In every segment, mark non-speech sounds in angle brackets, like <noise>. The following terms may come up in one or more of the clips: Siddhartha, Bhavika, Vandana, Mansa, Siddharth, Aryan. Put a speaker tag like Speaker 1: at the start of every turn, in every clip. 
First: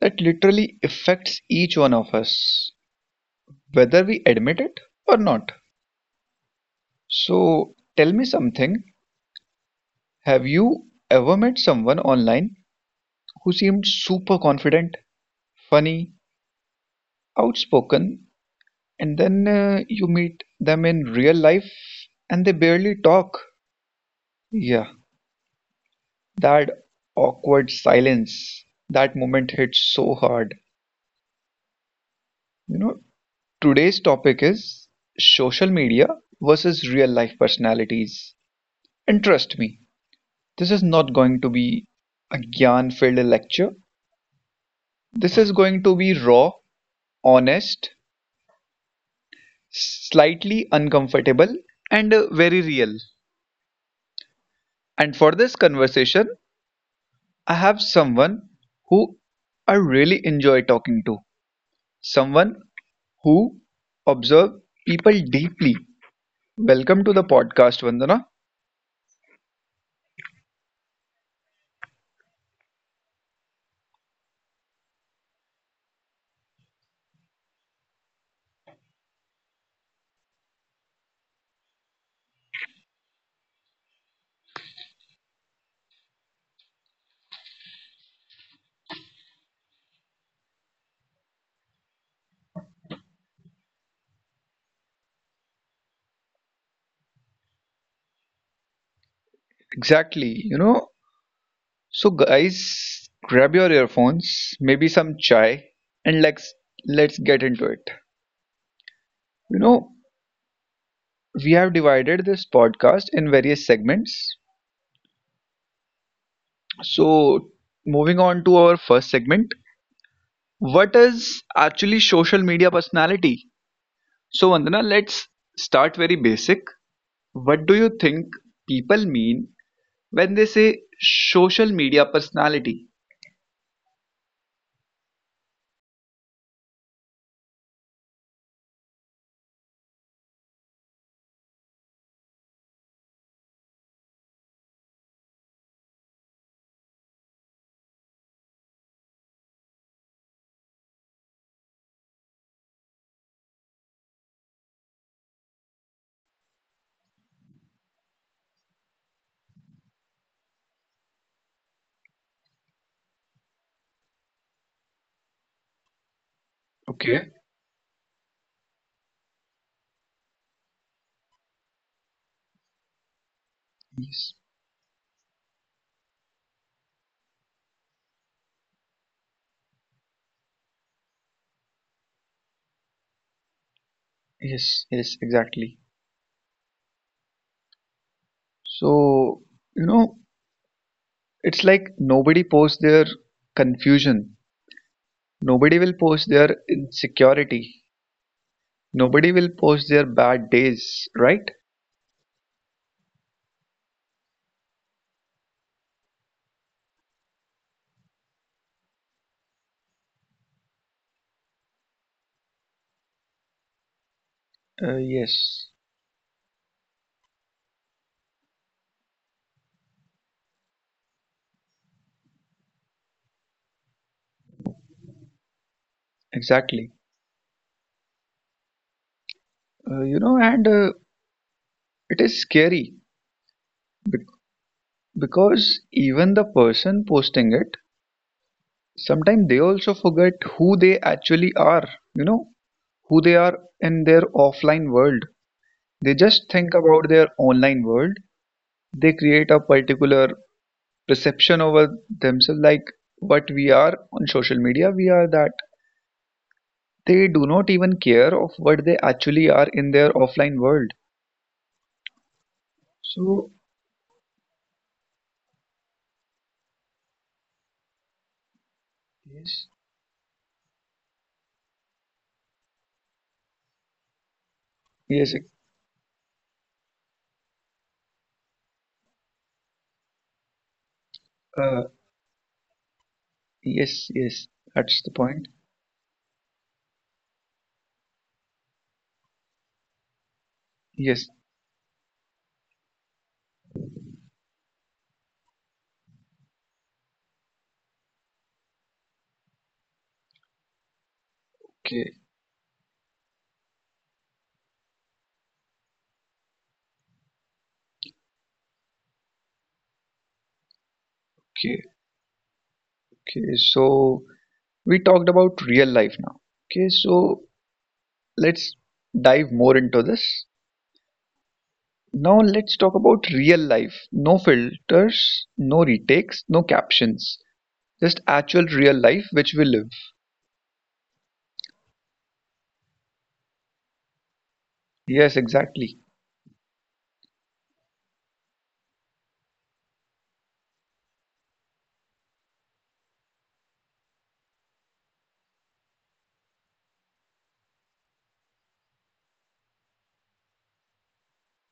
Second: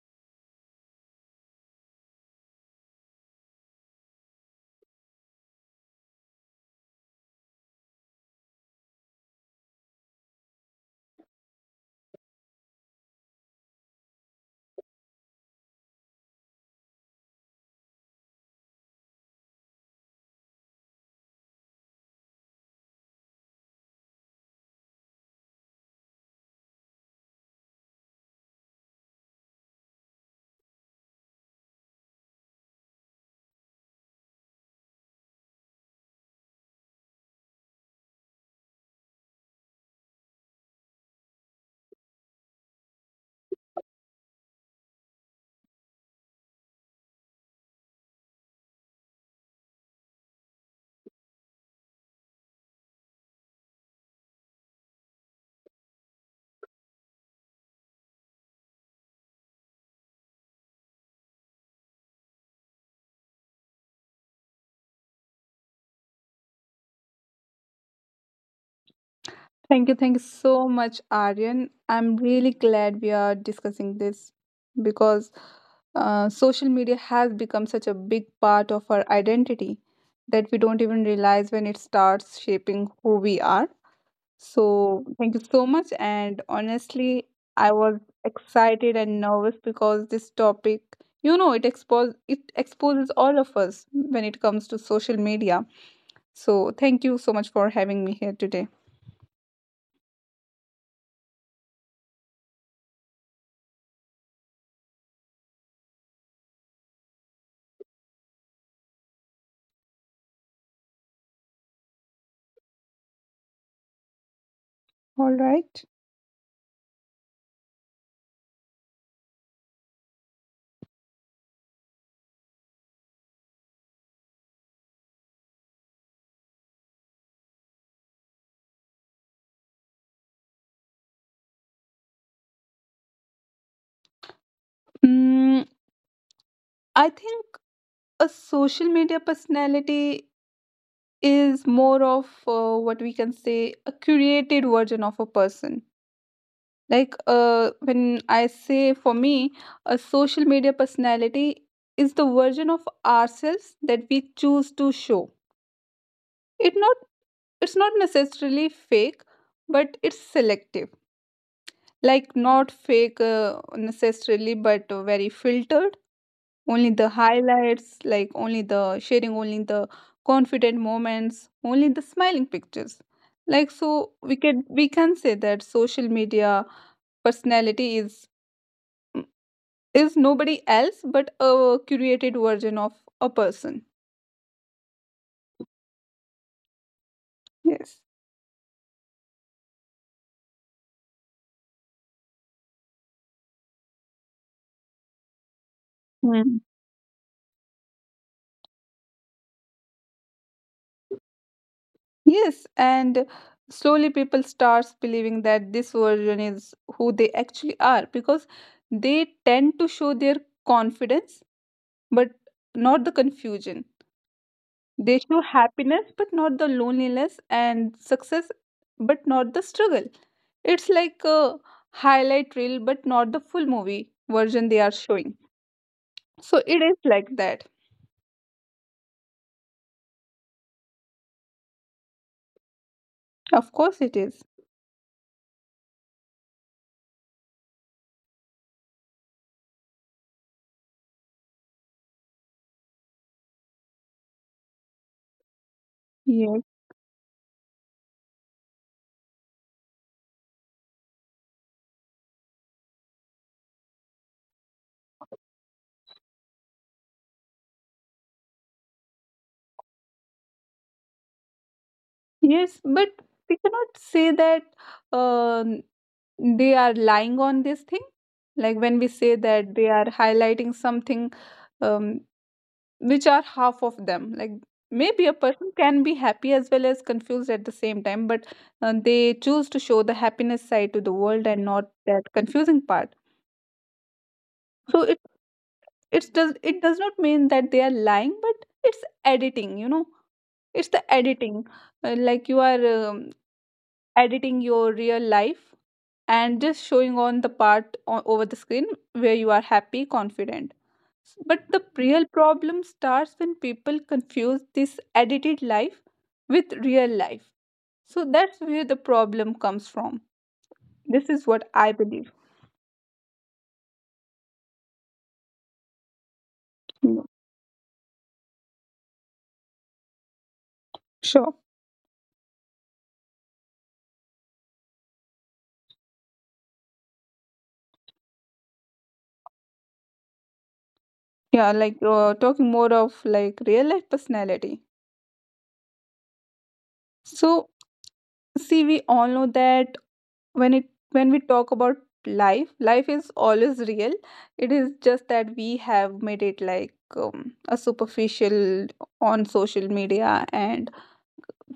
Speaker 1: that literally affects each one of us, whether we admit it or not. So, tell me something. Have you ever met someone online who seemed super confident, funny, outspoken, and then you meet them in real life and they barely talk? Yeah. That awkward silence, that moment hits so hard. You know, today's topic is social media versus real life personalities. And trust me, this is not going to be a gyan filled lecture. This is going to be raw, honest, slightly uncomfortable, and very real. And for this conversation, I have someone who I really enjoy talking to. Someone who observe people deeply. Welcome to the podcast, Vandana.
Speaker 2: Thank you. Thank you so much, Aryan. I'm really glad we are discussing this because social media has become such a big part of our identity that we don't even realize when it starts shaping who we are. So, thank you so much. And honestly, I was excited and nervous because this topic, it exposes all of us when it comes to social media. So, thank you so much for having me here today.
Speaker 1: Exactly. You know, so guys, grab your earphones, maybe some chai, and let's get into it. You know, we have divided this podcast in various segments.
Speaker 2: All right.
Speaker 1: So, moving on to our first segment, what is actually social media personality? So, Vandana, let's start very basic. What do you think people mean when they say social media personality?
Speaker 2: Mm, I think a social media personality is more of what we can say a curated version of a person. Like when I say for me, a social media personality is the version of ourselves that we choose to show. It not it's not necessarily fake, but it's selective. Like not fake necessarily, but very filtered, only the
Speaker 1: Okay.
Speaker 2: highlights, like only the sharing, only the confident moments, only the smiling pictures. Like so, we
Speaker 1: Yes,
Speaker 2: can we can say that social media personality is nobody else but a curated version of a person.
Speaker 1: yes, yes, exactly.
Speaker 2: Yes.
Speaker 1: So, you know, it's like nobody posts their confusion, nobody will post
Speaker 2: Hmm.
Speaker 1: their insecurity, nobody will post their bad days, right?
Speaker 2: Yes, and slowly people starts believing that this version is who they actually are because they tend to show their confidence, but not the confusion. They show
Speaker 1: Yes,
Speaker 2: happiness, but not the loneliness, and success, but not the struggle. It's like a highlight reel, but not the full movie version they are showing. So it
Speaker 1: exactly.
Speaker 2: is like that.
Speaker 1: You know, and it is scary,
Speaker 2: Of course, it
Speaker 1: bec-
Speaker 2: is.
Speaker 1: because even the person posting it, sometimes they also forget who they actually are, you know, who they are in their offline world. They just
Speaker 2: Yes.
Speaker 1: think about their online world. They create a particular perception over themselves, like what we are on social media, we are that. They do not even care of what they actually are in their offline world.
Speaker 2: Yes, but
Speaker 1: So,
Speaker 2: we cannot say that uh, they are lying on this thing. Like when we say
Speaker 1: yes,
Speaker 2: that they are highlighting something, um, which are half of them, like maybe a
Speaker 1: yes,
Speaker 2: person can be happy as well as confused at the same time, but they choose to show the happiness side to the world and
Speaker 1: uh,
Speaker 2: not that confusing part.
Speaker 1: yes, yes,
Speaker 2: So
Speaker 1: that's the
Speaker 2: it
Speaker 1: point.
Speaker 2: it's does it does not mean that they are lying, but it's editing, it's the
Speaker 1: Yes,
Speaker 2: editing. Like you are editing your real life and just showing on the over the screen where you are happy, confident. But the
Speaker 1: okay,
Speaker 2: real problem starts when people confuse this edited life with real life. So that's where the problem comes from. This is what
Speaker 1: okay,
Speaker 2: I believe.
Speaker 1: okay. So, we talked about real life now. Okay,
Speaker 2: Mm.
Speaker 1: so let's dive more into this.
Speaker 2: Sure.
Speaker 1: Now let's talk about real life. No filters, no retakes, no captions. Just actual real life which we live.
Speaker 2: Yeah, like talking more of like real life personality.
Speaker 1: Yes, exactly.
Speaker 2: So, see, we all know that when it when we talk about life, life is always real. It is just that we have made it like a superficial on social media and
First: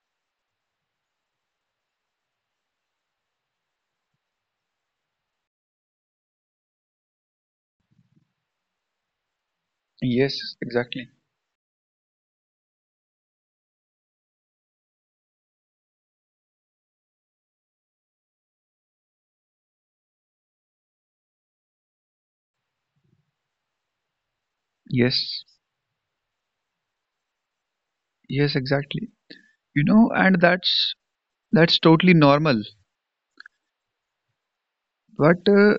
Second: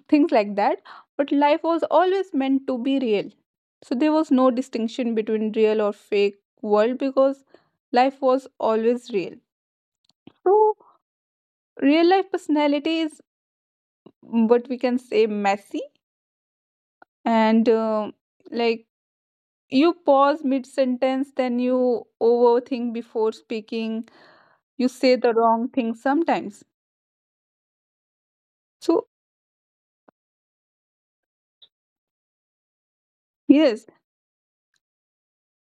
Speaker 2: things like that. But life was always meant to be real. So there was no distinction between real or fake world because life was always real.
Speaker 1: Yes,
Speaker 2: So
Speaker 1: exactly.
Speaker 2: real life personality is, mm, what we can say, messy and like you pause mid sentence, then you overthink before speaking. You say the
Speaker 1: Yes.
Speaker 2: wrong thing sometimes.
Speaker 1: Yes,
Speaker 2: So,
Speaker 1: exactly. You know, and that's totally normal.
Speaker 2: yes,
Speaker 1: But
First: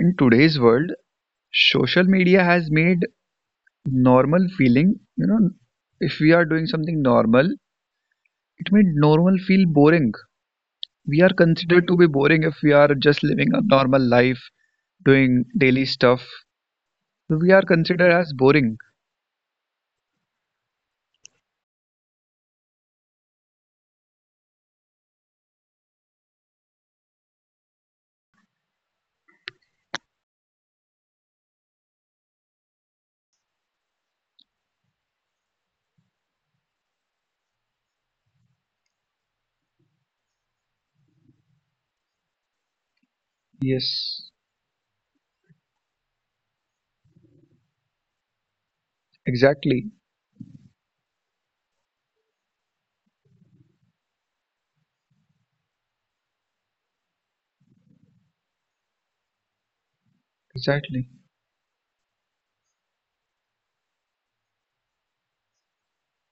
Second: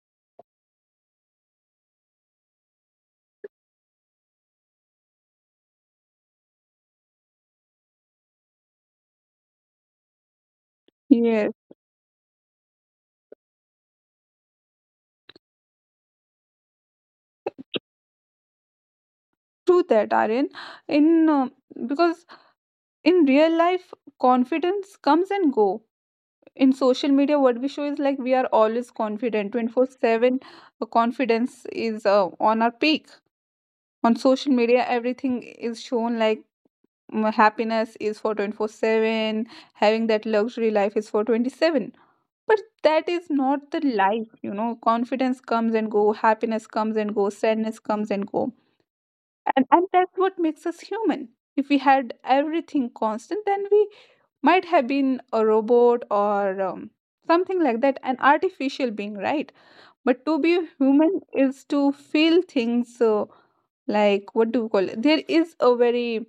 Speaker 1: in today's world, social media has made normal feeling, you know, if we are doing something normal, it made normal feel boring. We are
Speaker 2: yes,
Speaker 1: considered to be boring if we are just living a normal life doing daily stuff, we are considered as boring.
Speaker 2: true that, Aryan. In because in real life, confidence comes and go. In social media, what we show is like we are always confident. 24/7 confidence is on our peak. On social media, everything is shown like, mm, happiness is for 24/7, having that luxury life is for 27, but that is not the
Speaker 1: Yes,
Speaker 2: life. You know, confidence comes and go, happiness comes and go, sadness comes and go. And
Speaker 1: exactly,
Speaker 2: that's what makes us human. If we had everything constant, then we might have been a robot or something like that, an artificial being, right? But to be
Speaker 1: exactly.
Speaker 2: human is to feel things, like what do we call it, there is a very,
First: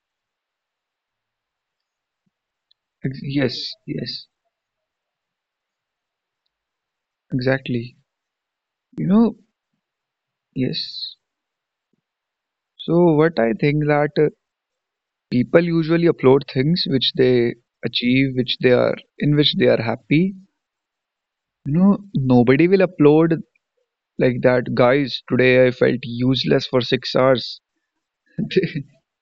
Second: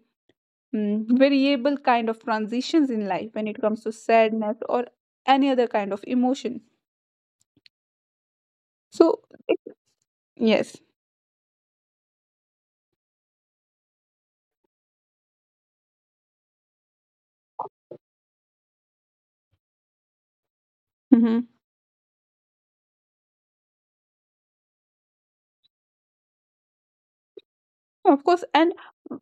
Speaker 2: mm, variable kind of transitions in life when
Speaker 1: Yes,
Speaker 2: it comes to
Speaker 1: yes,
Speaker 2: sadness or any other kind of emotion.
Speaker 1: exactly. You
Speaker 2: So
Speaker 1: know,
Speaker 2: yes.
Speaker 1: yes. So what I think that people usually upload things which they achieve, which they are in which they are happy.
Speaker 2: Hmm.
Speaker 1: You know, nobody will upload like that. Guys, today I felt useless for 6 hours.
Speaker 2: Of course,
Speaker 1: <laughs>
Speaker 2: and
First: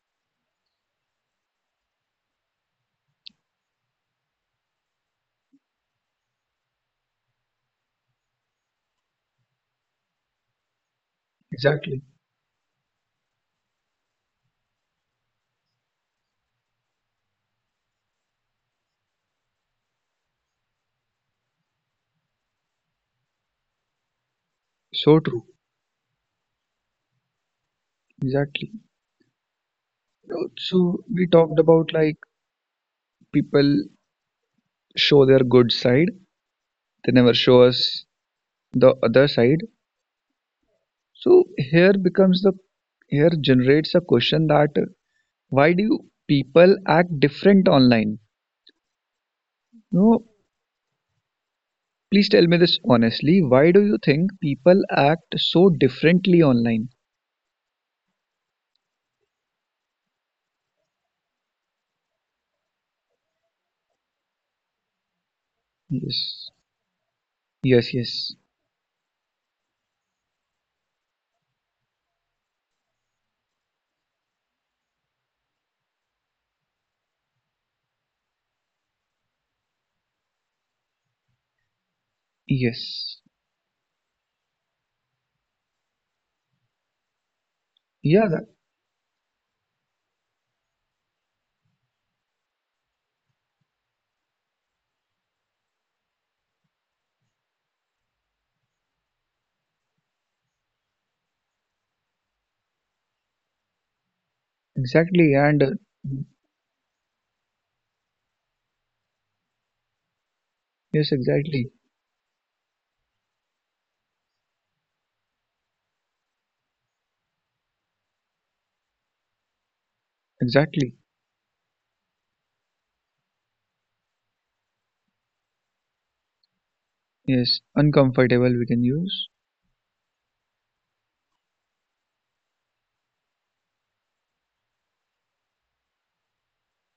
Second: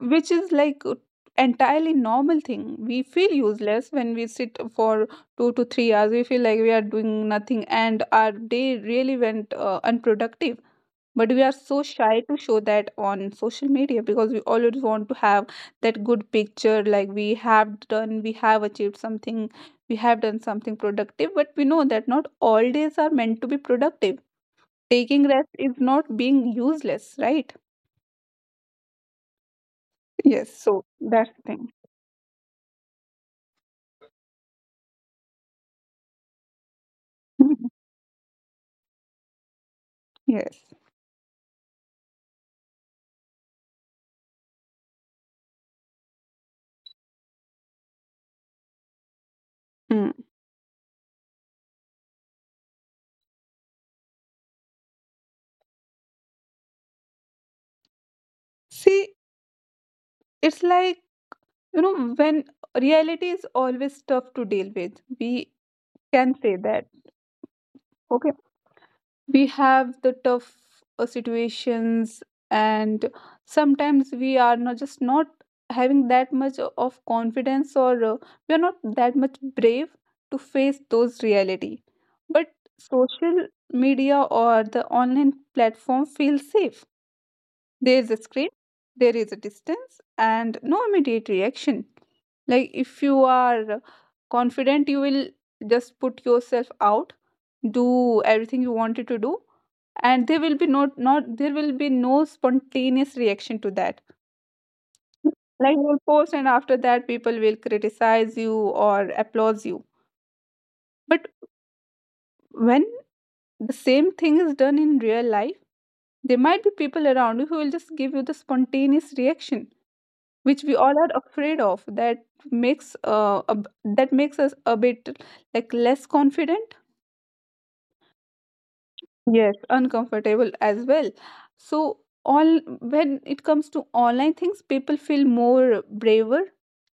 Speaker 2: which is like entirely normal thing. We feel useless when we sit for 2 to 3 hours. We feel like we are doing nothing, and our day really went unproductive. But we are so
Speaker 1: Exactly.
Speaker 2: shy to show that on social media because we always want to have that good picture. Like we have done, we have achieved something, we have done something productive. But we know that not all days are meant to be productive.
Speaker 1: So
Speaker 2: Taking
Speaker 1: true.
Speaker 2: rest is not being useless, right?
Speaker 1: Exactly. You
Speaker 2: Yes,
Speaker 1: know,
Speaker 2: so
Speaker 1: so we
Speaker 2: that's the
Speaker 1: talked
Speaker 2: thing. <laughs>
Speaker 1: about like people show their good side, they never show
Speaker 2: Mhm.
Speaker 1: us the other side.
Speaker 2: Yes.
Speaker 1: So here becomes the here generates a question that why do people act different online?
Speaker 2: Mm.
Speaker 1: No, please tell me this honestly, why do you think people act so differently online?
Speaker 2: See, it's like, you know, when reality is always tough to deal with, we can
Speaker 1: Yes,
Speaker 2: say that.
Speaker 1: yes,
Speaker 2: Okay.
Speaker 1: yes,
Speaker 2: We have the tough situations, and sometimes we are not just not having that much of confidence or we are not that much brave to face those reality. But
Speaker 1: yes,
Speaker 2: social media or the online platform feels safe. There is a
Speaker 1: yeah,
Speaker 2: screen,
Speaker 1: that,
Speaker 2: there is a distance, and no immediate reaction. Like if you are confident, you will just put yourself out, do everything you wanted to do, and there will be not not there will be no spontaneous reaction to that.
Speaker 1: exactly, and
Speaker 2: Like you will post, and after that, people will criticize you or applaud you.
Speaker 1: yes,
Speaker 2: But
Speaker 1: exactly,
Speaker 2: when the same thing is done in real life, there might be people around you who will just give you the spontaneous reaction which we
Speaker 1: exactly,
Speaker 2: all are afraid of. That makes that makes us a bit like less confident,
Speaker 1: yes, uncomfortable we can use.
Speaker 2: yes, uncomfortable as well. So all, when it comes to online things, people feel more braver,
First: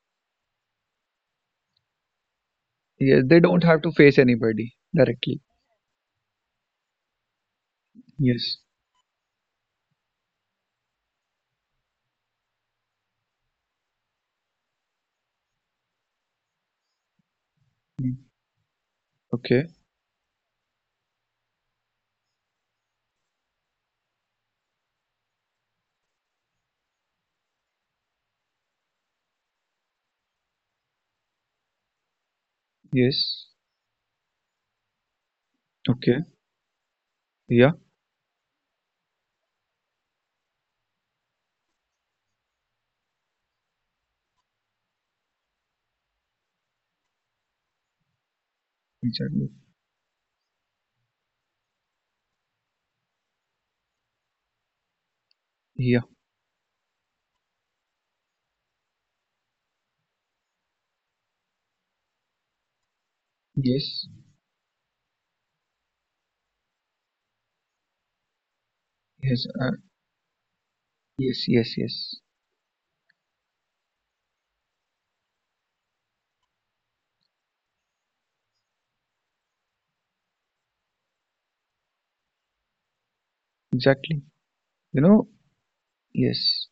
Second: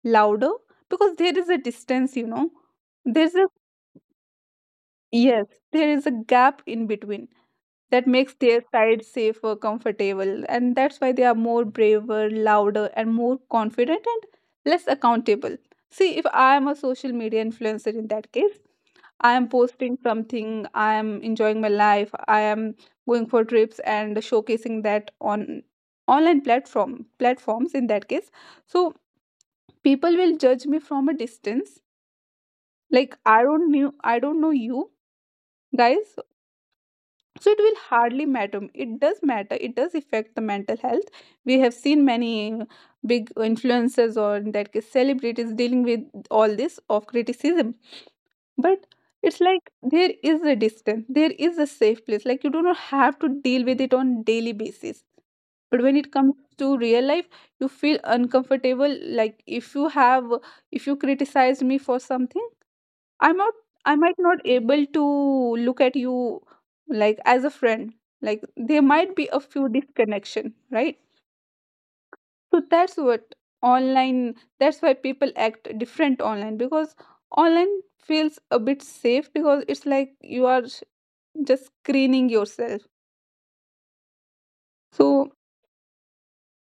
Speaker 2: louder, because there is a distance, you know,
Speaker 1: Yes,
Speaker 2: there's
Speaker 1: they
Speaker 2: a
Speaker 1: don't have to face anybody directly.
Speaker 2: yes, there is a gap in between that makes
Speaker 1: Yes.
Speaker 2: their side safer, comfortable, and that's why they are more braver, louder, and more confident and less accountable. See, if I am a social media influencer, in that case, I am
Speaker 1: Okay.
Speaker 2: posting something, I am enjoying my life, I am going for trips and showcasing that on online platform platforms, in that case. So people will judge me from a distance. Like
Speaker 1: Yes.
Speaker 2: I don't know you guys,
Speaker 1: Okay.
Speaker 2: so it
Speaker 1: Yeah.
Speaker 2: will hardly matter. It does matter, it does affect the mental health. We have seen many uh, big influencers or in that case celebrities dealing with all this of criticism, but it's
Speaker 1: Exactly.
Speaker 2: like there is a distance, there is a safe place, like you do not have to deal with it on daily basis. But when
Speaker 1: Yeah.
Speaker 2: it comes to real life, you feel uncomfortable. Like if you criticize me for something, I'm not, I
Speaker 1: Yes.
Speaker 2: might not able to look at you like as a friend. Like there might be a
Speaker 1: Yes.
Speaker 2: few disconnection, right?
Speaker 1: Yes. Yes. Yes.
Speaker 2: So that's what online, that's why people act different online, because online feels a bit safe because it's like you are just screening yourself.
Speaker 1: Exactly. You know.
Speaker 2: So,
Speaker 1: Yes.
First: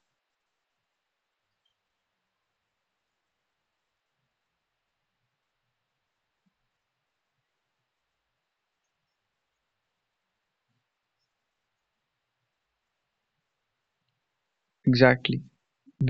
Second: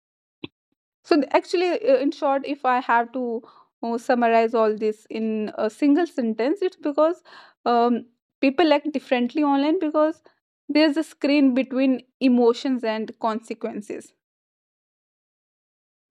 Speaker 2: so actually, in short, if I have to summarize all this in a single sentence, it's because um, people act differently online because there's a screen between emotions and consequences.
Speaker 1: Exactly.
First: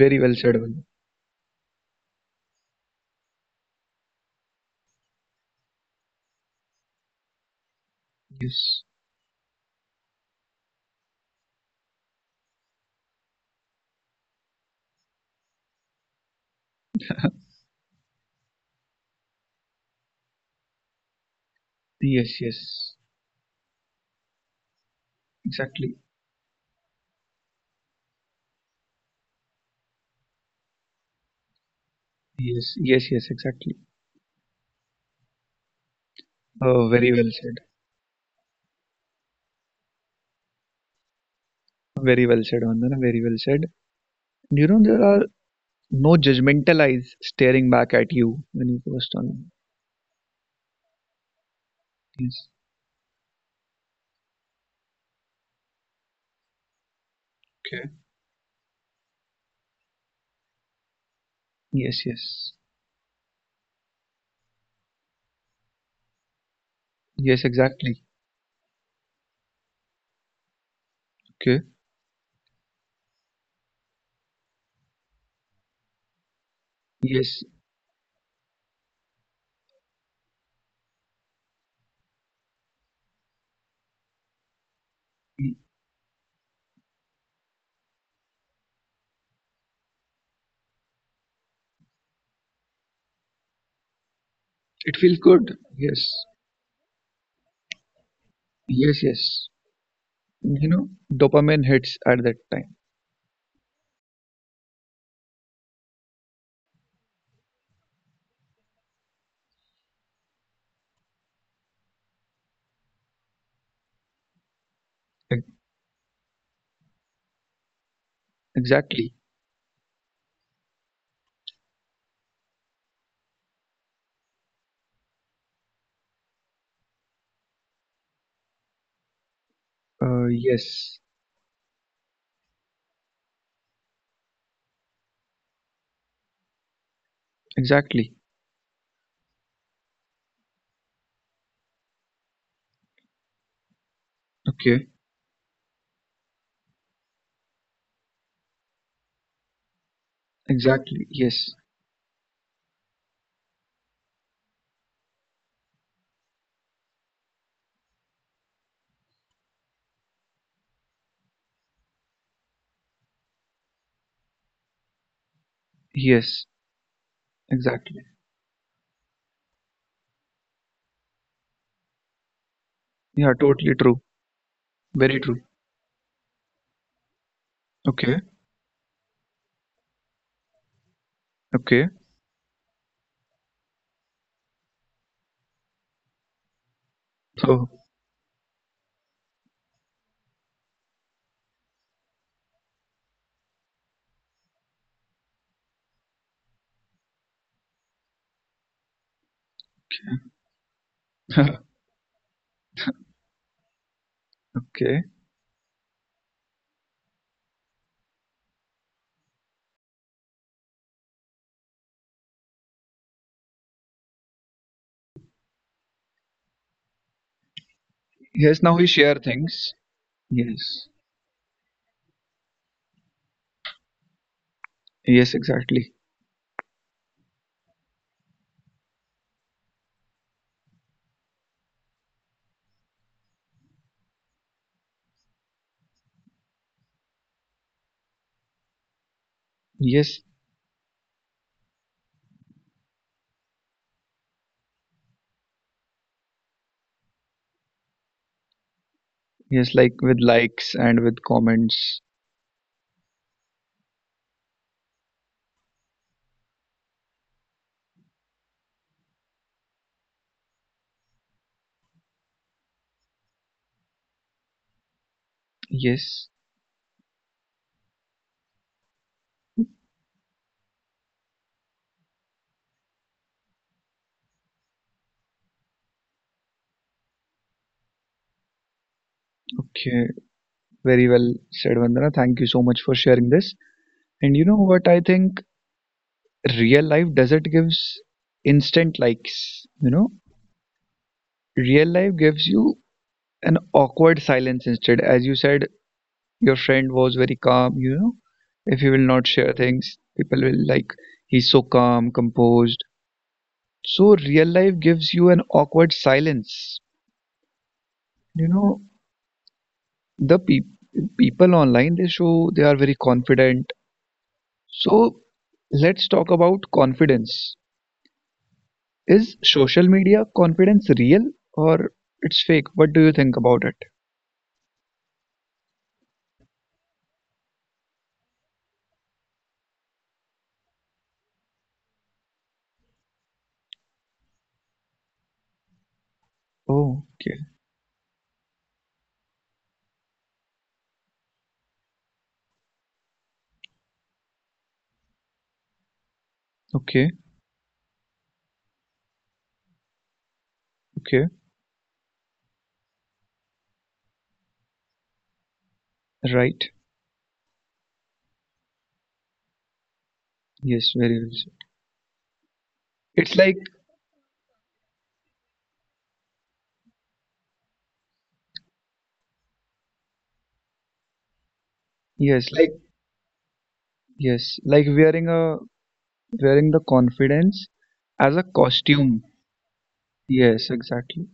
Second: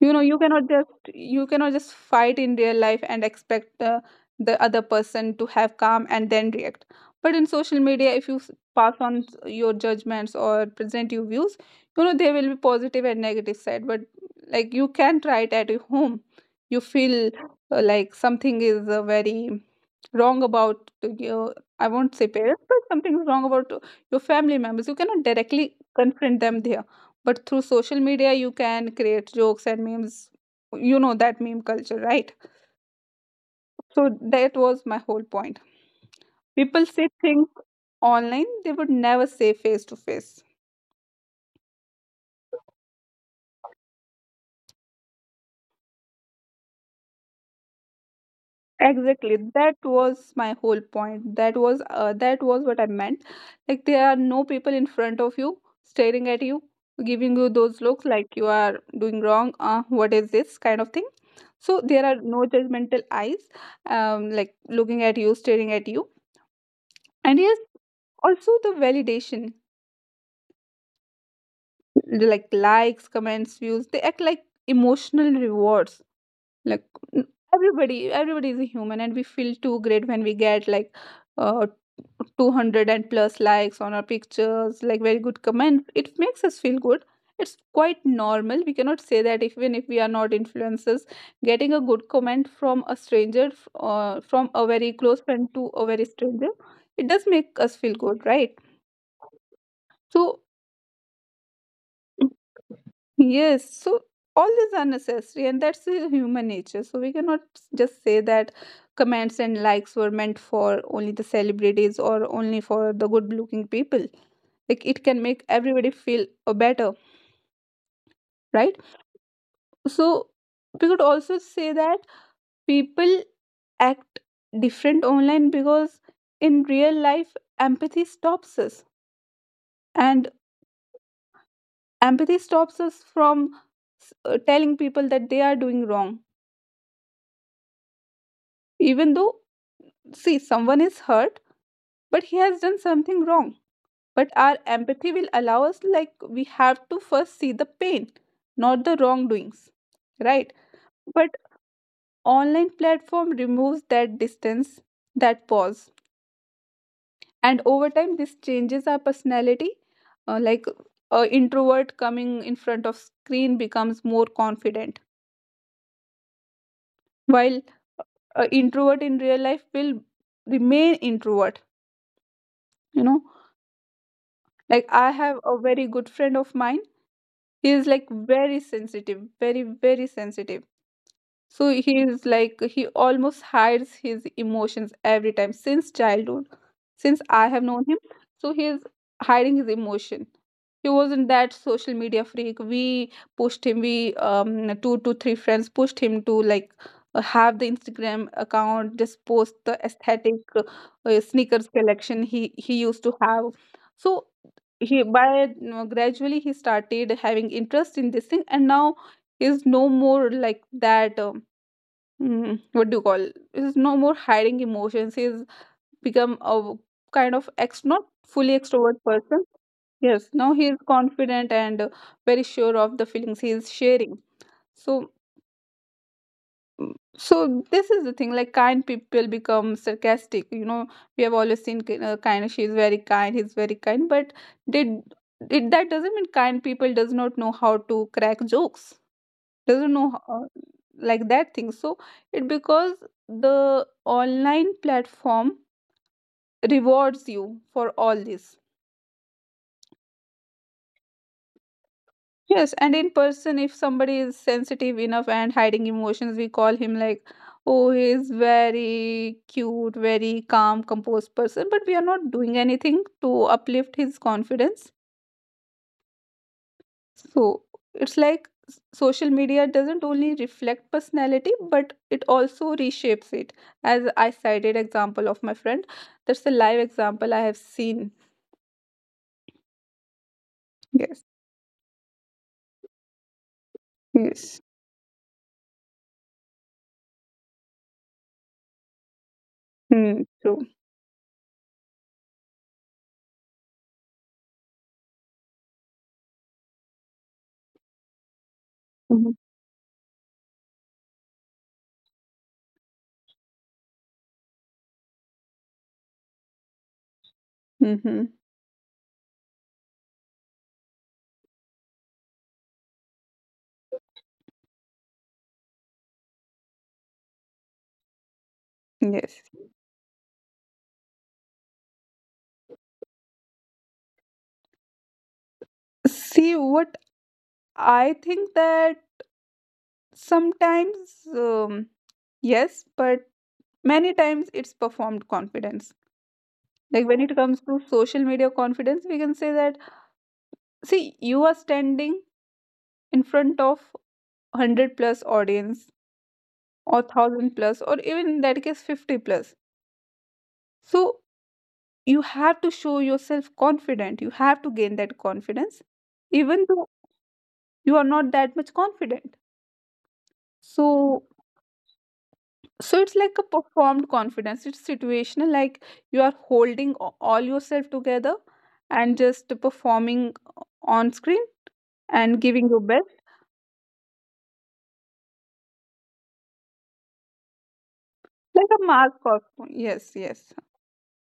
Speaker 2: You know,
Speaker 1: well said. Valla.
Speaker 2: you cannot just fight in real life and expect the other person to have calm and then react. But in social media, if you
Speaker 1: Yes.
Speaker 2: pass on your judgments or present your views, you know there will be positive and negative side. But like you can try it at your home. You feel like something is very wrong about your, I won't say
Speaker 1: Yes.
Speaker 2: parents, but
Speaker 1: Yes.
Speaker 2: something is wrong about your family members. You cannot directly
Speaker 1: Exactly.
Speaker 2: confront them there, but through social media you can create jokes and memes. You know that meme culture, right?
Speaker 1: Yes. Yes. Yes. Exactly.
Speaker 2: So that was my whole point. People say
Speaker 1: Very well
Speaker 2: things
Speaker 1: said.
Speaker 2: online they would never say face to face.
Speaker 1: Very well said, Vandana. Very well said. You know there are no judgmental eyes staring back at you when you post
Speaker 2: Exactly,
Speaker 1: online.
Speaker 2: that was my whole point. That was that
Speaker 1: Yes.
Speaker 2: was what I meant. Like there are no people in front of you staring at you, giving you those
Speaker 1: Okay.
Speaker 2: looks like you are doing wrong, what is this kind of thing. So
Speaker 1: Yes.
Speaker 2: there are no
Speaker 1: Yes.
Speaker 2: judgmental eyes, like looking at you, staring at you, and
Speaker 1: Yes.
Speaker 2: yes,
Speaker 1: Exactly.
Speaker 2: also the validation.
Speaker 1: Okay.
Speaker 2: Like likes, comments, views, they act like emotional rewards. Like n-
Speaker 1: Yes.
Speaker 2: everybody, everybody is a human, and we feel too great when we get like uh 200 plus likes on our pictures, like very good comment, it makes us feel good. It's quite normal. We cannot say that even if we are not influencers, getting a good comment from a stranger, from a very
Speaker 1: It feels
Speaker 2: close friend
Speaker 1: good.
Speaker 2: to a very
Speaker 1: Yes.
Speaker 2: stranger, it does make us feel good, right?
Speaker 1: Yes, yes.
Speaker 2: So
Speaker 1: You know, dopamine hits at that time.
Speaker 2: yes, so all these are necessary, and that's the human nature. So we cannot just say that comments and likes were meant for only the celebrities or only for the good looking people. Like it can make
Speaker 1: Ex-
Speaker 2: everybody feel better, right?
Speaker 1: Exactly.
Speaker 2: So we could also say that people act different online because in real life, empathy stops us, and
Speaker 1: Yes.
Speaker 2: empathy stops us from telling people that they are doing wrong,
Speaker 1: Exactly.
Speaker 2: even though see someone is hurt but he has done something wrong, but our
Speaker 1: Okay.
Speaker 2: empathy will allow us, like, we have to first see the pain, not the wrongdoings, right?
Speaker 1: Exactly.
Speaker 2: But
Speaker 1: Yes.
Speaker 2: online platform removes that distance, that pause, and over time this changes our personality. Like a introvert coming in front of screen becomes more confident,
Speaker 1: Yes.
Speaker 2: while
Speaker 1: Exactly.
Speaker 2: a introvert in real life will remain introvert, you know.
Speaker 1: Yeah, totally true.
Speaker 2: Like, I
Speaker 1: Very
Speaker 2: have
Speaker 1: true.
Speaker 2: a very good friend of mine. He is like
Speaker 1: Okay.
Speaker 2: very sensitive, very, very sensitive. So
Speaker 1: Okay.
Speaker 2: he's like he almost hides his emotions every time since childhood, since I have
Speaker 1: So,
Speaker 2: known him. So he's hiding his emotion. He wasn't that social media freak. We pushed him. We, 2 to 3 friends pushed him to, like, have the Instagram account, just post the aesthetic
Speaker 1: <laughs>
Speaker 2: sneakers collection he used to have. So
Speaker 1: okay.
Speaker 2: he, by you know, gradually he started having interest in this thing, and now is no more like that. What do you call, is no more hiding emotions, he's become a kind of ex not fully
Speaker 1: Yes, now we
Speaker 2: extrovert
Speaker 1: share
Speaker 2: person.
Speaker 1: things.
Speaker 2: Yes, now he is
Speaker 1: Yes.
Speaker 2: confident and very sure of the feelings he is sharing. So,
Speaker 1: Yes, exactly.
Speaker 2: so this is the thing, like kind people become sarcastic, you know. We have always seen kind, she is very kind, he's very kind, but did it, that doesn't mean kind people does not know how to crack jokes, doesn't know
Speaker 1: Yes.
Speaker 2: how, like that thing. So it because the online platform rewards you for all this.
Speaker 1: Yes, like with likes and with comments.
Speaker 2: Yes, and in person if somebody is sensitive enough and hiding emotions we call him like, oh he is very cute, very calm, composed person, but we are not doing anything to uplift his confidence.
Speaker 1: Yes.
Speaker 2: So it's like social media doesn't only reflect personality, but it also reshapes it. As I cited example of my friend, that's a live example I have seen.
Speaker 1: Okay. Very
Speaker 2: Yes,
Speaker 1: well said, Vandana. Thank you so much for sharing this. And you know
Speaker 2: yes.
Speaker 1: what I think? Real life doesn't gives instant likes, you know.
Speaker 2: Hmm, true.
Speaker 1: Real life gives you an awkward silence instead, as you said. Your friend was very calm, you know, if you will not share things people will like, he's so calm composed. So real life gives you an awkward silence,
Speaker 2: Mm-hmm.
Speaker 1: you know, the people online they show they are very confident. So let's talk about confidence. Is
Speaker 2: Yes.
Speaker 1: social media confidence real or it's fake? What do you think about it?
Speaker 2: See, what I think that sometimes, yes, but many times it's performed confidence. Like
Speaker 1: Oh,
Speaker 2: when it
Speaker 1: okay,
Speaker 2: comes to social media confidence, we can say that, see, you are standing in front of 100 plus audience or
Speaker 1: okay,
Speaker 2: 1000 plus or even in that case 50 plus, so
Speaker 1: okay.
Speaker 2: you have to show yourself confident, you have to gain that confidence even
Speaker 1: Right.
Speaker 2: though you are not that much confident.
Speaker 1: Yes, very
Speaker 2: So,
Speaker 1: well said.
Speaker 2: so it's
Speaker 1: It's
Speaker 2: like a
Speaker 1: like,
Speaker 2: performed confidence, it's situational. Like you are holding all yourself together and just performing on screen and
Speaker 1: yes,
Speaker 2: giving
Speaker 1: like,
Speaker 2: your best,
Speaker 1: yes, like wearing the confidence as a
Speaker 2: like a mask,
Speaker 1: costume.
Speaker 2: costume, yes, yes.
Speaker 1: Yes, exactly.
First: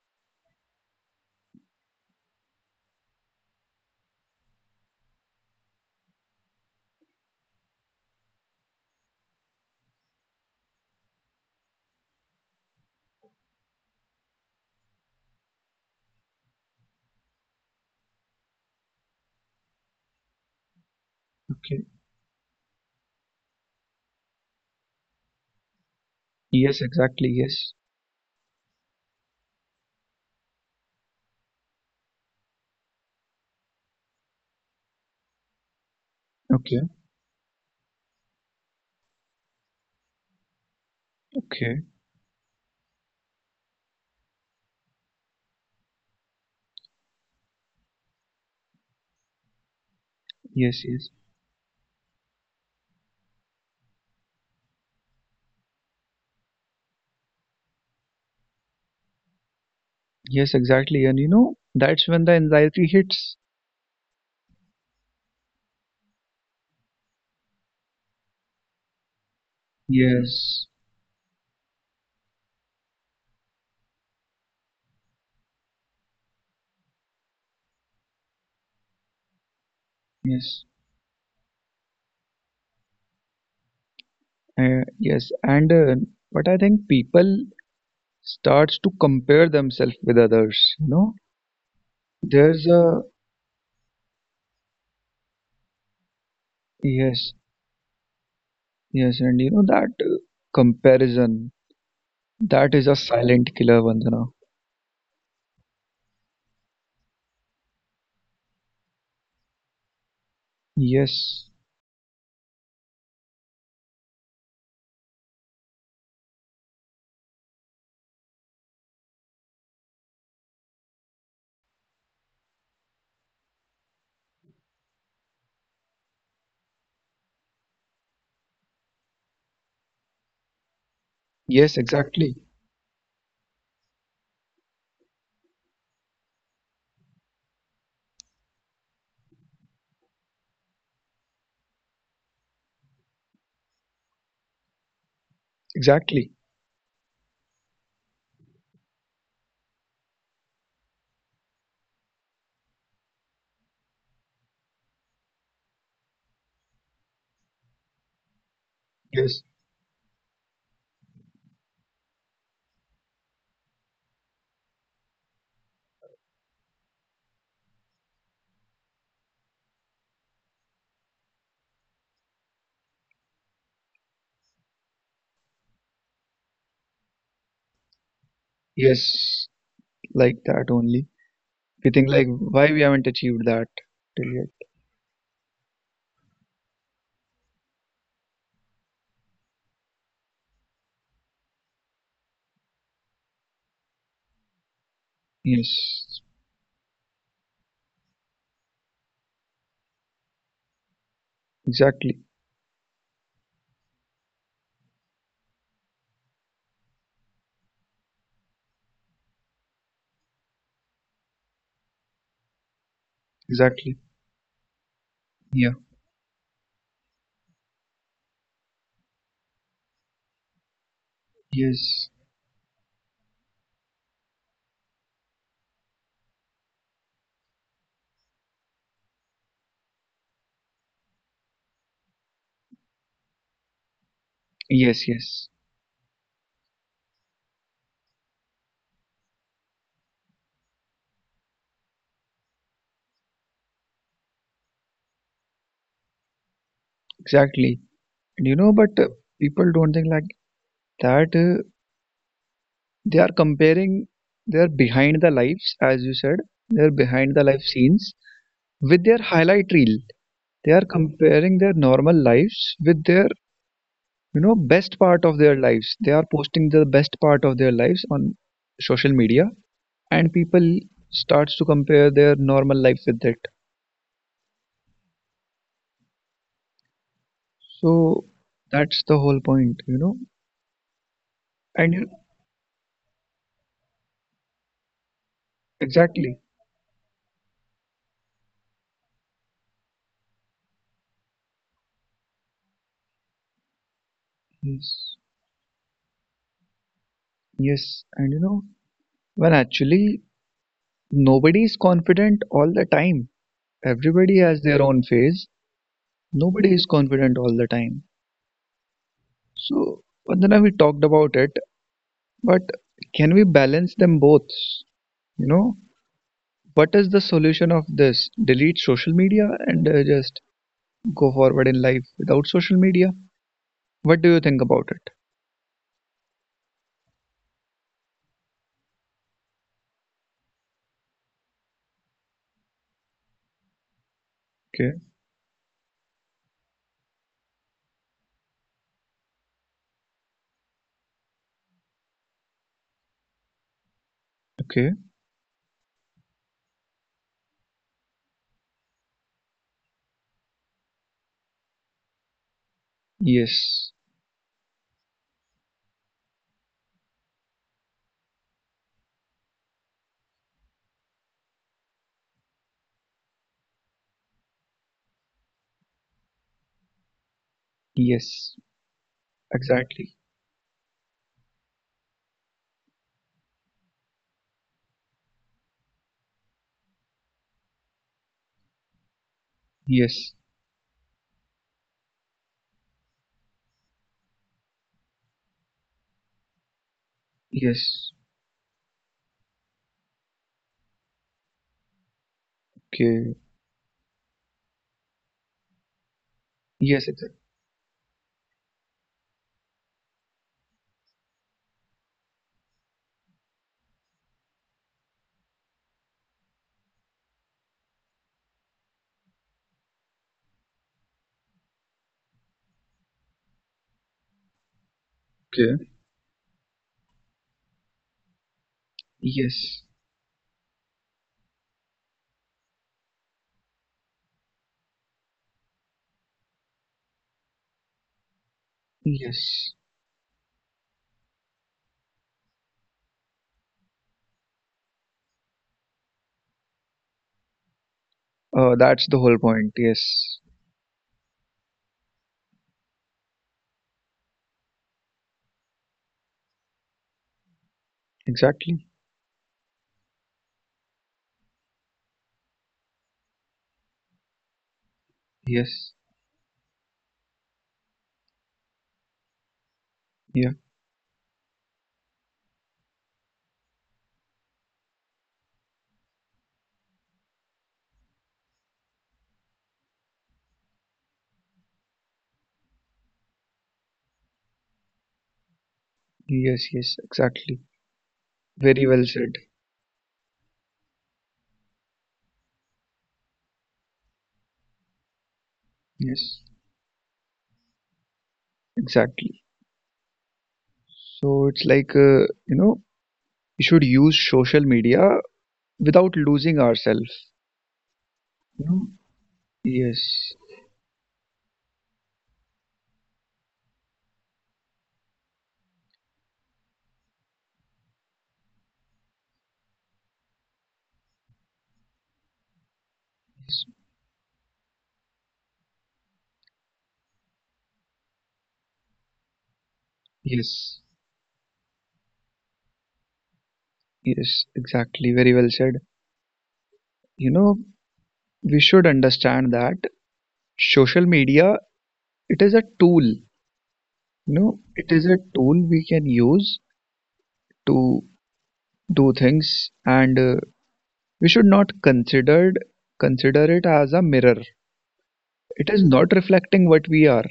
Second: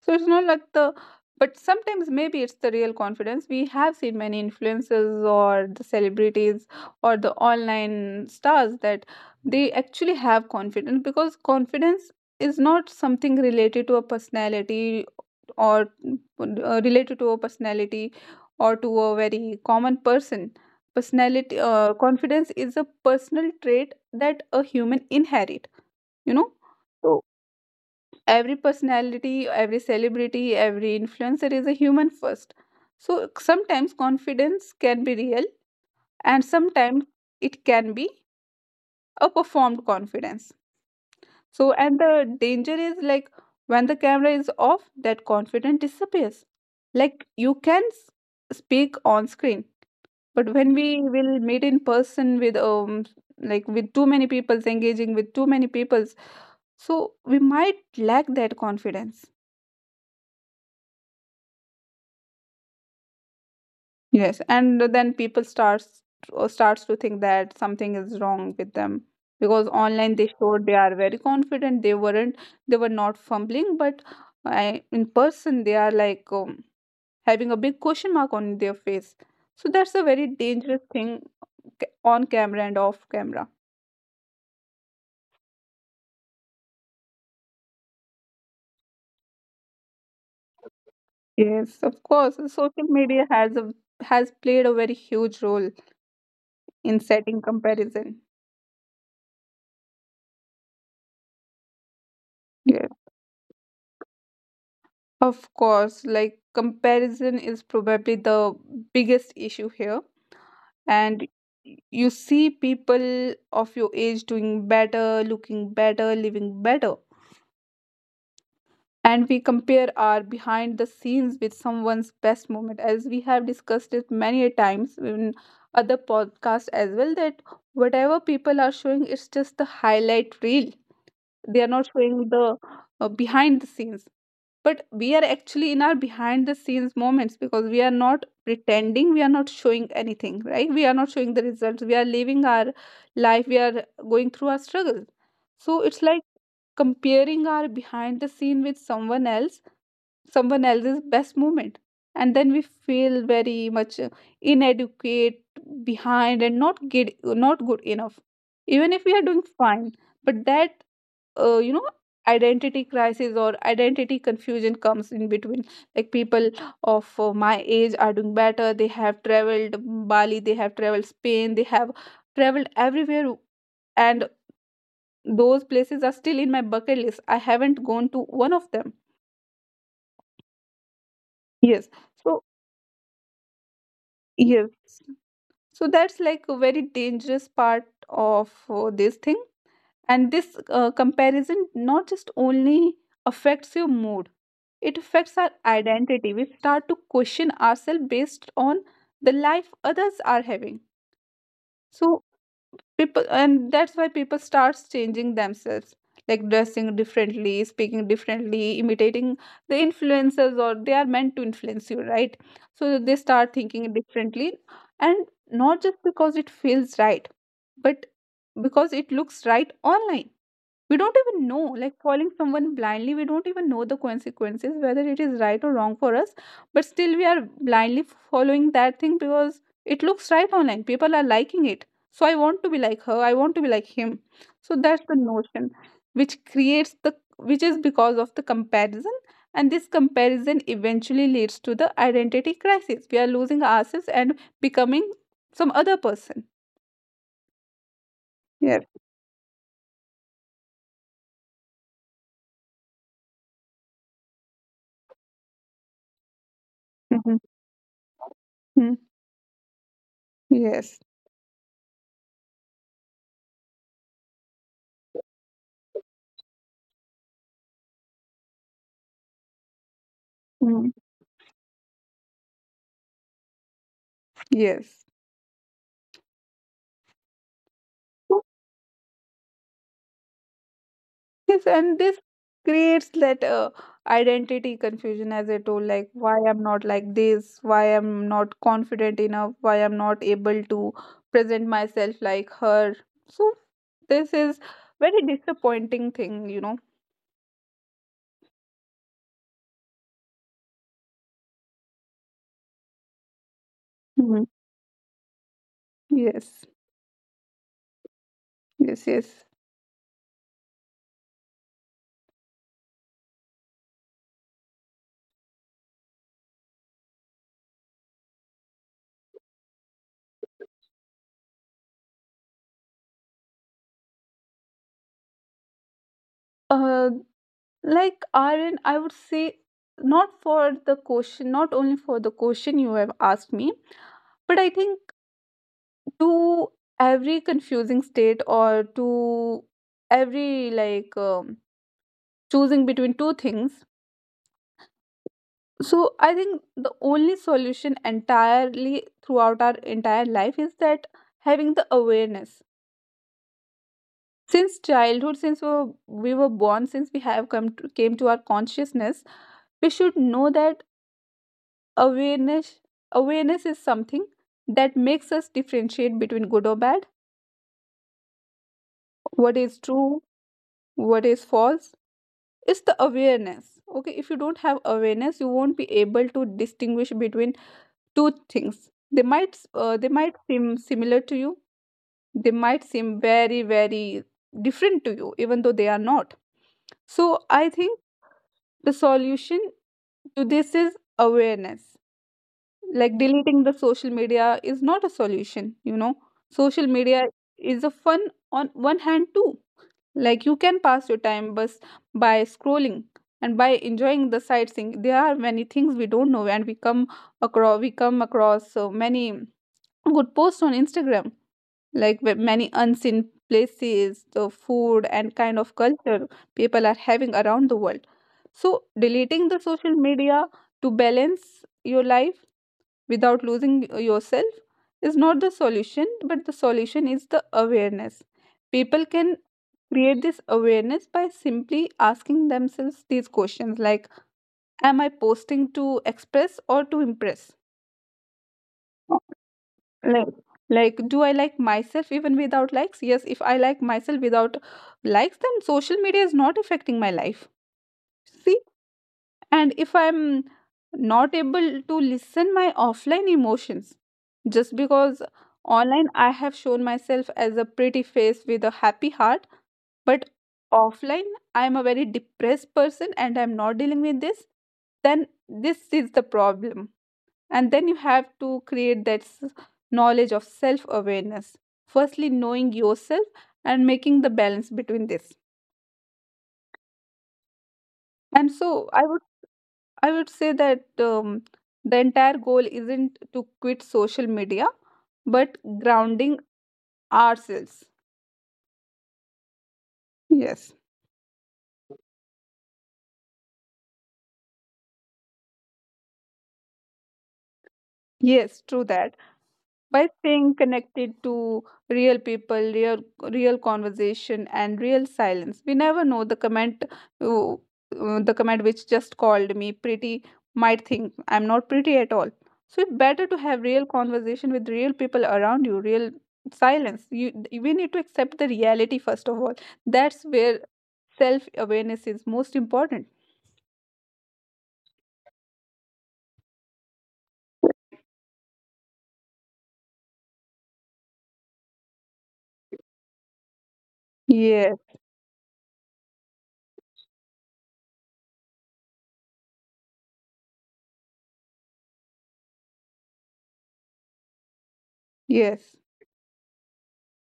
Speaker 2: So it's not like the, but sometimes maybe it's the real confidence. We have seen many influencers or the celebrities or the online stars that they actually have confidence, because confidence is not something related to a personality or related to a personality or to a very common person. Personality
Speaker 1: Okay.
Speaker 2: Confidence is a personal trait that a human inherit, you know?
Speaker 1: Yes, exactly. Yes.
Speaker 2: Every personality, every celebrity, every influencer is a human first. So sometimes confidence can be real and
Speaker 1: Okay.
Speaker 2: sometimes it can be a performed confidence. So,
Speaker 1: Okay.
Speaker 2: and the danger is like when the camera is off, that confidence disappears. Like you can speak on screen, but when
Speaker 1: Yes,
Speaker 2: we
Speaker 1: yes.
Speaker 2: will meet in person with like with too many people, engaging with too many people, so we might lack that confidence.
Speaker 1: Yes, exactly. And you know, that's when the anxiety hits.
Speaker 2: Yes, and then people starts or starts to think that something is wrong with them because online they
Speaker 1: Yes.
Speaker 2: showed they are very confident. They weren't. They were not fumbling, but I, in person they are like having a big question mark on their face. So that's a very
Speaker 1: Yes.
Speaker 2: dangerous thing, on camera and off camera.
Speaker 1: Yes. And but I think people starts to compare themselves with others, you know,
Speaker 2: Yes, of course.
Speaker 1: there's
Speaker 2: Social
Speaker 1: a.
Speaker 2: media has a, has played a very huge role in
Speaker 1: Yes,
Speaker 2: setting comparison.
Speaker 1: yes. And you know that comparison, that is
Speaker 2: Yes.
Speaker 1: a silent killer, Vandana.
Speaker 2: Of course, like comparison is probably the biggest issue here. And
Speaker 1: Yes,
Speaker 2: you see people of your age doing better, looking better, living better. And we compare our behind the scenes with someone's best moment, as we have discussed it many a times in other podcasts as well. That whatever people are showing is just the highlight reel, they are
Speaker 1: yes,
Speaker 2: not showing
Speaker 1: exactly,
Speaker 2: the behind the scenes, but we are actually in our behind the scenes moments because we are not pretending, we are not showing anything, right, we are not showing the results, we are living our life, we are going through our struggles. So it's like
Speaker 1: exactly.
Speaker 2: comparing our behind the scene with someone else, someone else's best moment, and then we feel very much inadequate, behind and not good, not good enough, even if we are doing
Speaker 1: Yes,
Speaker 2: fine. But that, you know, identity crisis or identity confusion comes in between. Like people of my age are doing better, they have traveled Bali, they have traveled Spain, they have traveled everywhere, and those places are still in my bucket list, I haven't gone to one of them.
Speaker 1: yes, like that only,
Speaker 2: Yes.
Speaker 1: we think like
Speaker 2: So
Speaker 1: why we haven't achieved that till yet.
Speaker 2: yes, so that's like a very dangerous part of this thing. And this comparison not just only affects your mood, it affects our
Speaker 1: Yes,
Speaker 2: identity, we start to question ourselves based on the life others are having.
Speaker 1: exactly,
Speaker 2: So people, and that's why people starts changing themselves, like dressing differently, speaking differently, imitating the influencers, or they are meant to influence you, right? So they start thinking
Speaker 1: exactly.
Speaker 2: differently, and
Speaker 1: Yeah,
Speaker 2: not just because it feels right, but because it looks right online. We don't even know, like
Speaker 1: yes,
Speaker 2: following someone blindly, we don't even know the consequences whether it is right or wrong for us, but still we are blindly following that thing because it looks right online, people are liking it. So I want to be like her, I want to be like him. So that's
Speaker 1: yes,
Speaker 2: the
Speaker 1: yes,
Speaker 2: notion which creates the, which is because of the comparison. And this comparison eventually leads to the identity crisis, we are losing ourselves and becoming some other person.
Speaker 1: exactly. And you know
Speaker 2: Yes.
Speaker 1: but people don't think like that, they are comparing their behind the lives, as you said, their behind
Speaker 2: Mhm.
Speaker 1: the life scenes
Speaker 2: Mm.
Speaker 1: with their highlight reel. They are
Speaker 2: Yes.
Speaker 1: comparing their normal lives with their, you know, best part of their lives. They are posting the best part of their lives on social media, and people
Speaker 2: Mm.
Speaker 1: starts to compare their normal life with it.
Speaker 2: Yes,
Speaker 1: So that's the whole point, you know.
Speaker 2: Yes,
Speaker 1: And
Speaker 2: and
Speaker 1: you-
Speaker 2: this creates that identity confusion, as I told, like why
Speaker 1: exactly,
Speaker 2: I'm not like this, why I'm not confident enough, why I'm not able to present myself like her. So this is
Speaker 1: yes,
Speaker 2: very disappointing thing, you know.
Speaker 1: yes, and you know, when actually nobody is confident all the time. Everybody
Speaker 2: Mhm.
Speaker 1: has their own phase.
Speaker 2: Yes,
Speaker 1: Nobody is confident all the time.
Speaker 2: yes, yes.
Speaker 1: So, Vandana, we talked about it, but can we balance them both? You know, what is the solution of this? Delete social media and just go forward in life without social media? What do you think about it?
Speaker 2: Uh, like Aaron, I would say not for the question, not only for the question you have asked me, but I
Speaker 1: Okay,
Speaker 2: think to every confusing state or to every, like, choosing between two things.
Speaker 1: okay.
Speaker 2: So I think the only solution entirely throughout our entire life is that having the awareness
Speaker 1: Yes,
Speaker 2: since childhood, since we were born, since we have come to, came to our consciousness, we should know that awareness, awareness is something that makes us differentiate between good or bad,
Speaker 1: yes,
Speaker 2: what is
Speaker 1: exactly.
Speaker 2: true, what is false. It's the awareness. Okay, if you don't have awareness you won't be able to distinguish between two things, they
Speaker 1: Yes,
Speaker 2: might seem similar to you, they might seem very, very different to you even though they are not. So I think
Speaker 1: yes,
Speaker 2: the solution to this is awareness. Like
Speaker 1: okay.
Speaker 2: deleting the social media is not a solution, you know. Social
Speaker 1: Yes,
Speaker 2: media
Speaker 1: exactly.
Speaker 2: is a fun on one hand too, like you can pass your time bus by scrolling and by enjoying the sightseeing. There are many things we don't know, and we come across, we come across so many good posts on Instagram, like with many unseen places, the food and kind of
Speaker 1: Okay.
Speaker 2: culture people are having around the world. So deleting the
Speaker 1: Yes,
Speaker 2: social media to balance your life without losing yourself is not the solution, but the solution is the awareness. People can
Speaker 1: yes.
Speaker 2: create this awareness by simply asking themselves these questions like, am I posting to express or to impress?
Speaker 1: That's the whole point.
Speaker 2: like
Speaker 1: Yes,
Speaker 2: like do I like myself even without likes? Yes, if I like myself without likes then social media is not affecting my life. See,
Speaker 1: exactly.
Speaker 2: and if I'm not able to listen my offline emotions just because
Speaker 1: Yes.
Speaker 2: online I have shown myself as a pretty face with a happy heart, but
Speaker 1: Yeah.
Speaker 2: offline I'm a very depressed person and I'm not dealing with this, then this is the problem. And then you have to create that knowledge of self awareness, firstly knowing yourself and making the balance between this.
Speaker 1: Yes, yes, exactly.
Speaker 2: And so
Speaker 1: Very well
Speaker 2: i
Speaker 1: said.
Speaker 2: I would say that, the entire goal isn't to quit social media, but grounding
Speaker 1: Yes,
Speaker 2: ourselves.
Speaker 1: exactly.
Speaker 2: Yes,
Speaker 1: So it's like, you know, we should use social media without losing ourselves. You
Speaker 2: yes,
Speaker 1: know?
Speaker 2: true that. By
Speaker 1: Yes,
Speaker 2: staying connected to real people, real, real conversation and real silence. We never know the comment, the comment which just called me pretty might think I'm not pretty at all. So it's better to
Speaker 1: yes,
Speaker 2: have real conversation with real people around you, real silence you, we need to accept the reality first of all, that's where
Speaker 1: yes,
Speaker 2: self awareness is most important.
Speaker 1: yes, exactly. Very well said. You know, we should understand that social media, it is a tool. You know,
Speaker 2: Yes,
Speaker 1: it is a tool we can use to do things, and we should not consider it as a mirror. It
Speaker 2: yes,
Speaker 1: is not reflecting what we are.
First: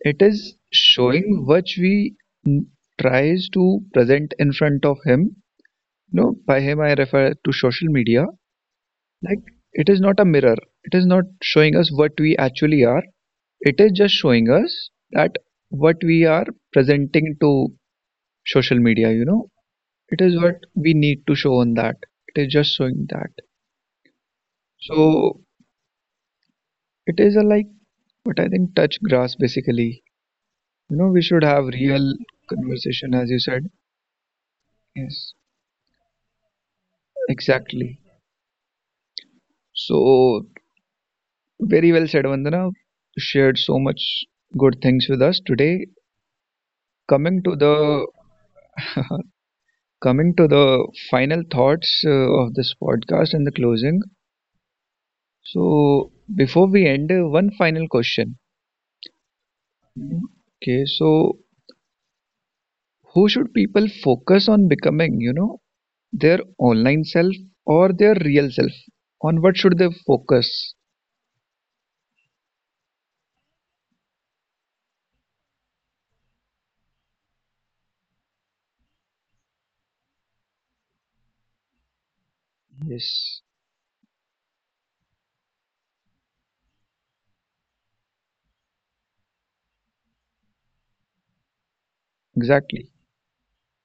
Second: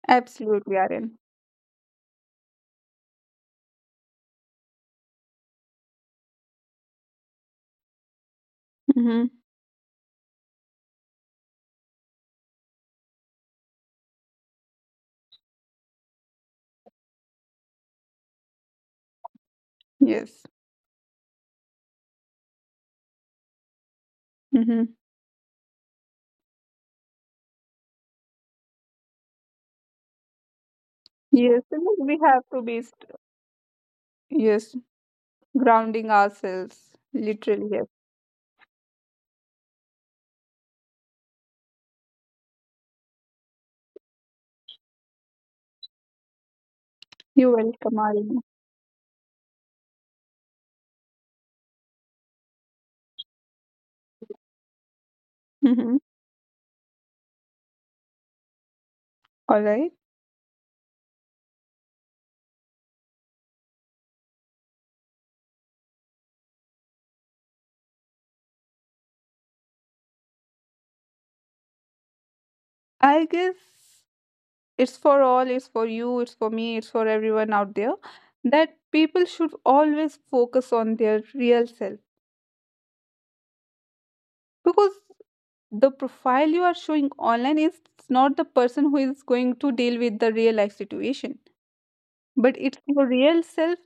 Speaker 1: It is
Speaker 2: absolutely Aryan.
Speaker 1: showing which we mm, tries to present in front of him. No, by him I refer to social media.
Speaker 2: Mm-hmm.
Speaker 1: Like it is not a mirror. It is not showing us what we actually are. It is just showing us that what we are presenting to social media. You know, it is
Speaker 2: Yes.
Speaker 1: what we need to show on that. It is just showing that.
Speaker 2: Mm-hmm.
Speaker 1: So it is a like what I think touch grass basically. You know, we should
Speaker 2: Yes,
Speaker 1: have
Speaker 2: and
Speaker 1: real
Speaker 2: we have to be,
Speaker 1: conversation as you said.
Speaker 2: yes,
Speaker 1: Yes,
Speaker 2: grounding ourselves, literally, yes.
Speaker 1: exactly. So, very well said, Vandana. Shared so much good things with us today. Coming
Speaker 2: You're
Speaker 1: to
Speaker 2: welcome,
Speaker 1: the
Speaker 2: Aryan.
Speaker 1: <laughs> Coming to the final thoughts of this podcast and the closing.
Speaker 2: Mm-hmm.
Speaker 1: So, before we end, one final question.
Speaker 2: All right.
Speaker 1: Okay, so who should people focus on becoming? You know, their online self or their real self? On what should they focus?
Speaker 2: I guess it's for all, it's for you, it's for me, it's for everyone out there, that people should always focus on their real self,
Speaker 1: Yes,
Speaker 2: because the profile you are showing online is not the person who is going to deal with the real life situation, but it's
Speaker 1: exactly.
Speaker 2: your real self.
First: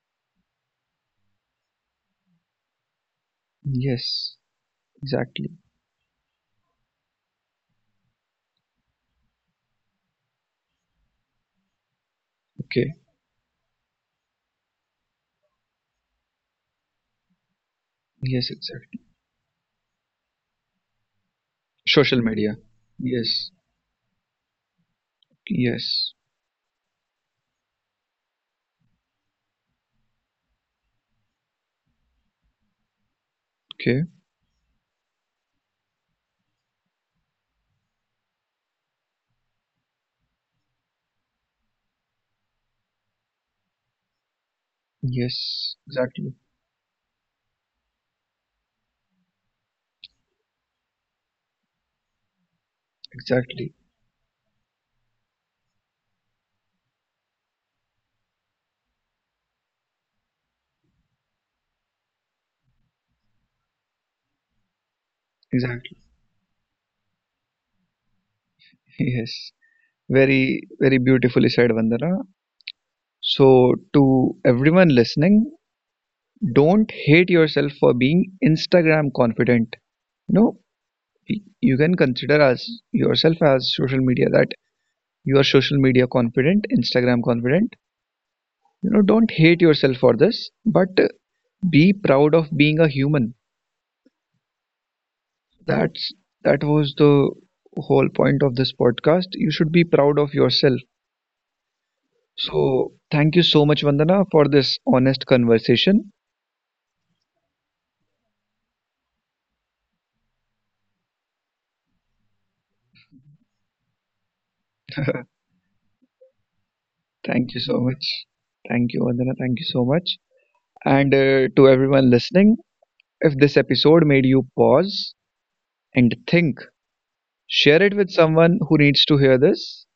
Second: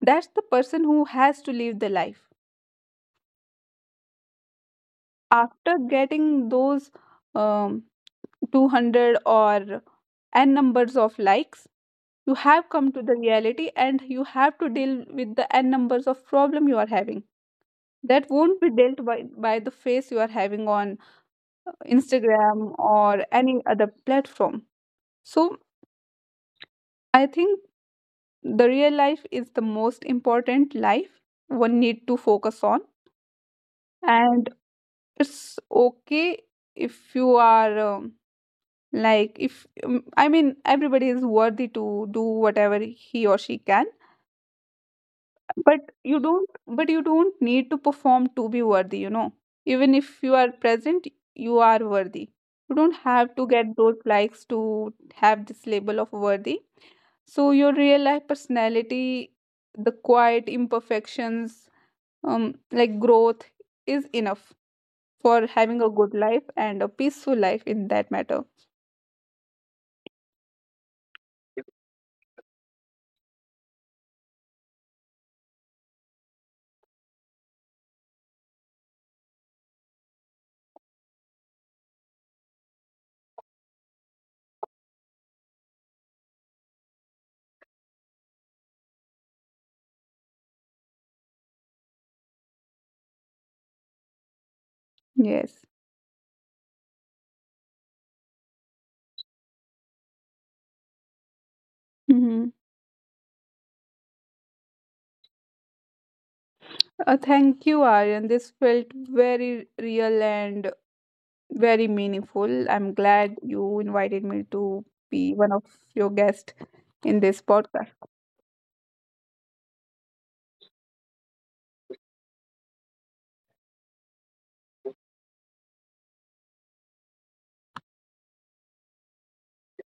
Speaker 2: That's the person who has to live the life.
Speaker 1: Yes, exactly.
Speaker 2: After getting those, um, 200 or n numbers of likes, you have come
Speaker 1: Okay.
Speaker 2: to the reality and you have to deal with the n numbers of problem you are having, that
Speaker 1: Yes,
Speaker 2: won't be
Speaker 1: exactly.
Speaker 2: dealt by the face you are having on
Speaker 1: Social media.
Speaker 2: Instagram or
Speaker 1: Yes.
Speaker 2: any other platform. So
Speaker 1: Yes.
Speaker 2: I think the real life is the most important life one need to focus on.
Speaker 1: Okay.
Speaker 2: And it's okay if you are, like, if, I mean everybody is worthy to do whatever he or she can,
Speaker 1: Yes.
Speaker 2: but you
Speaker 1: Exactly.
Speaker 2: don't, but you don't need to perform to be worthy, you know. Even if you are present, you are worthy, you don't have to
Speaker 1: Exactly.
Speaker 2: get those likes to have this label of worthy. So your real life personality, the quiet imperfections, like growth, is enough for having a
Speaker 1: Exactly.
Speaker 2: good life and a peaceful life in that matter.
Speaker 1: <laughs> Yes. Very, very beautifully said, Vandana. So, to everyone listening, don't hate yourself for being Instagram confident. No, you can consider as yourself as social media that you are social media confident, Instagram confident. You know, don't hate yourself for this, but be proud of being a human.
Speaker 2: Yes.
Speaker 1: That's that was the whole point of this podcast. You should be proud of yourself.
Speaker 2: Mhm.
Speaker 1: So thank you so much, Vandana, for this honest conversation.
Speaker 2: Thank you, Aryan. This felt very real and very meaningful. I'm glad you invited me to be one of your guests in this
Speaker 1: Thank you so
Speaker 2: podcast.
Speaker 1: much. Thank you, Vandana. Thank you so much. And to everyone listening, if this episode made you pause and think, share it with someone who needs to hear this.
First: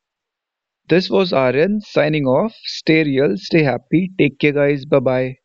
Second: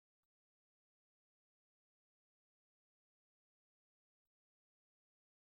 Speaker 1: This was Aryan signing off. Stay real, stay happy. Take care, guys. Bye bye.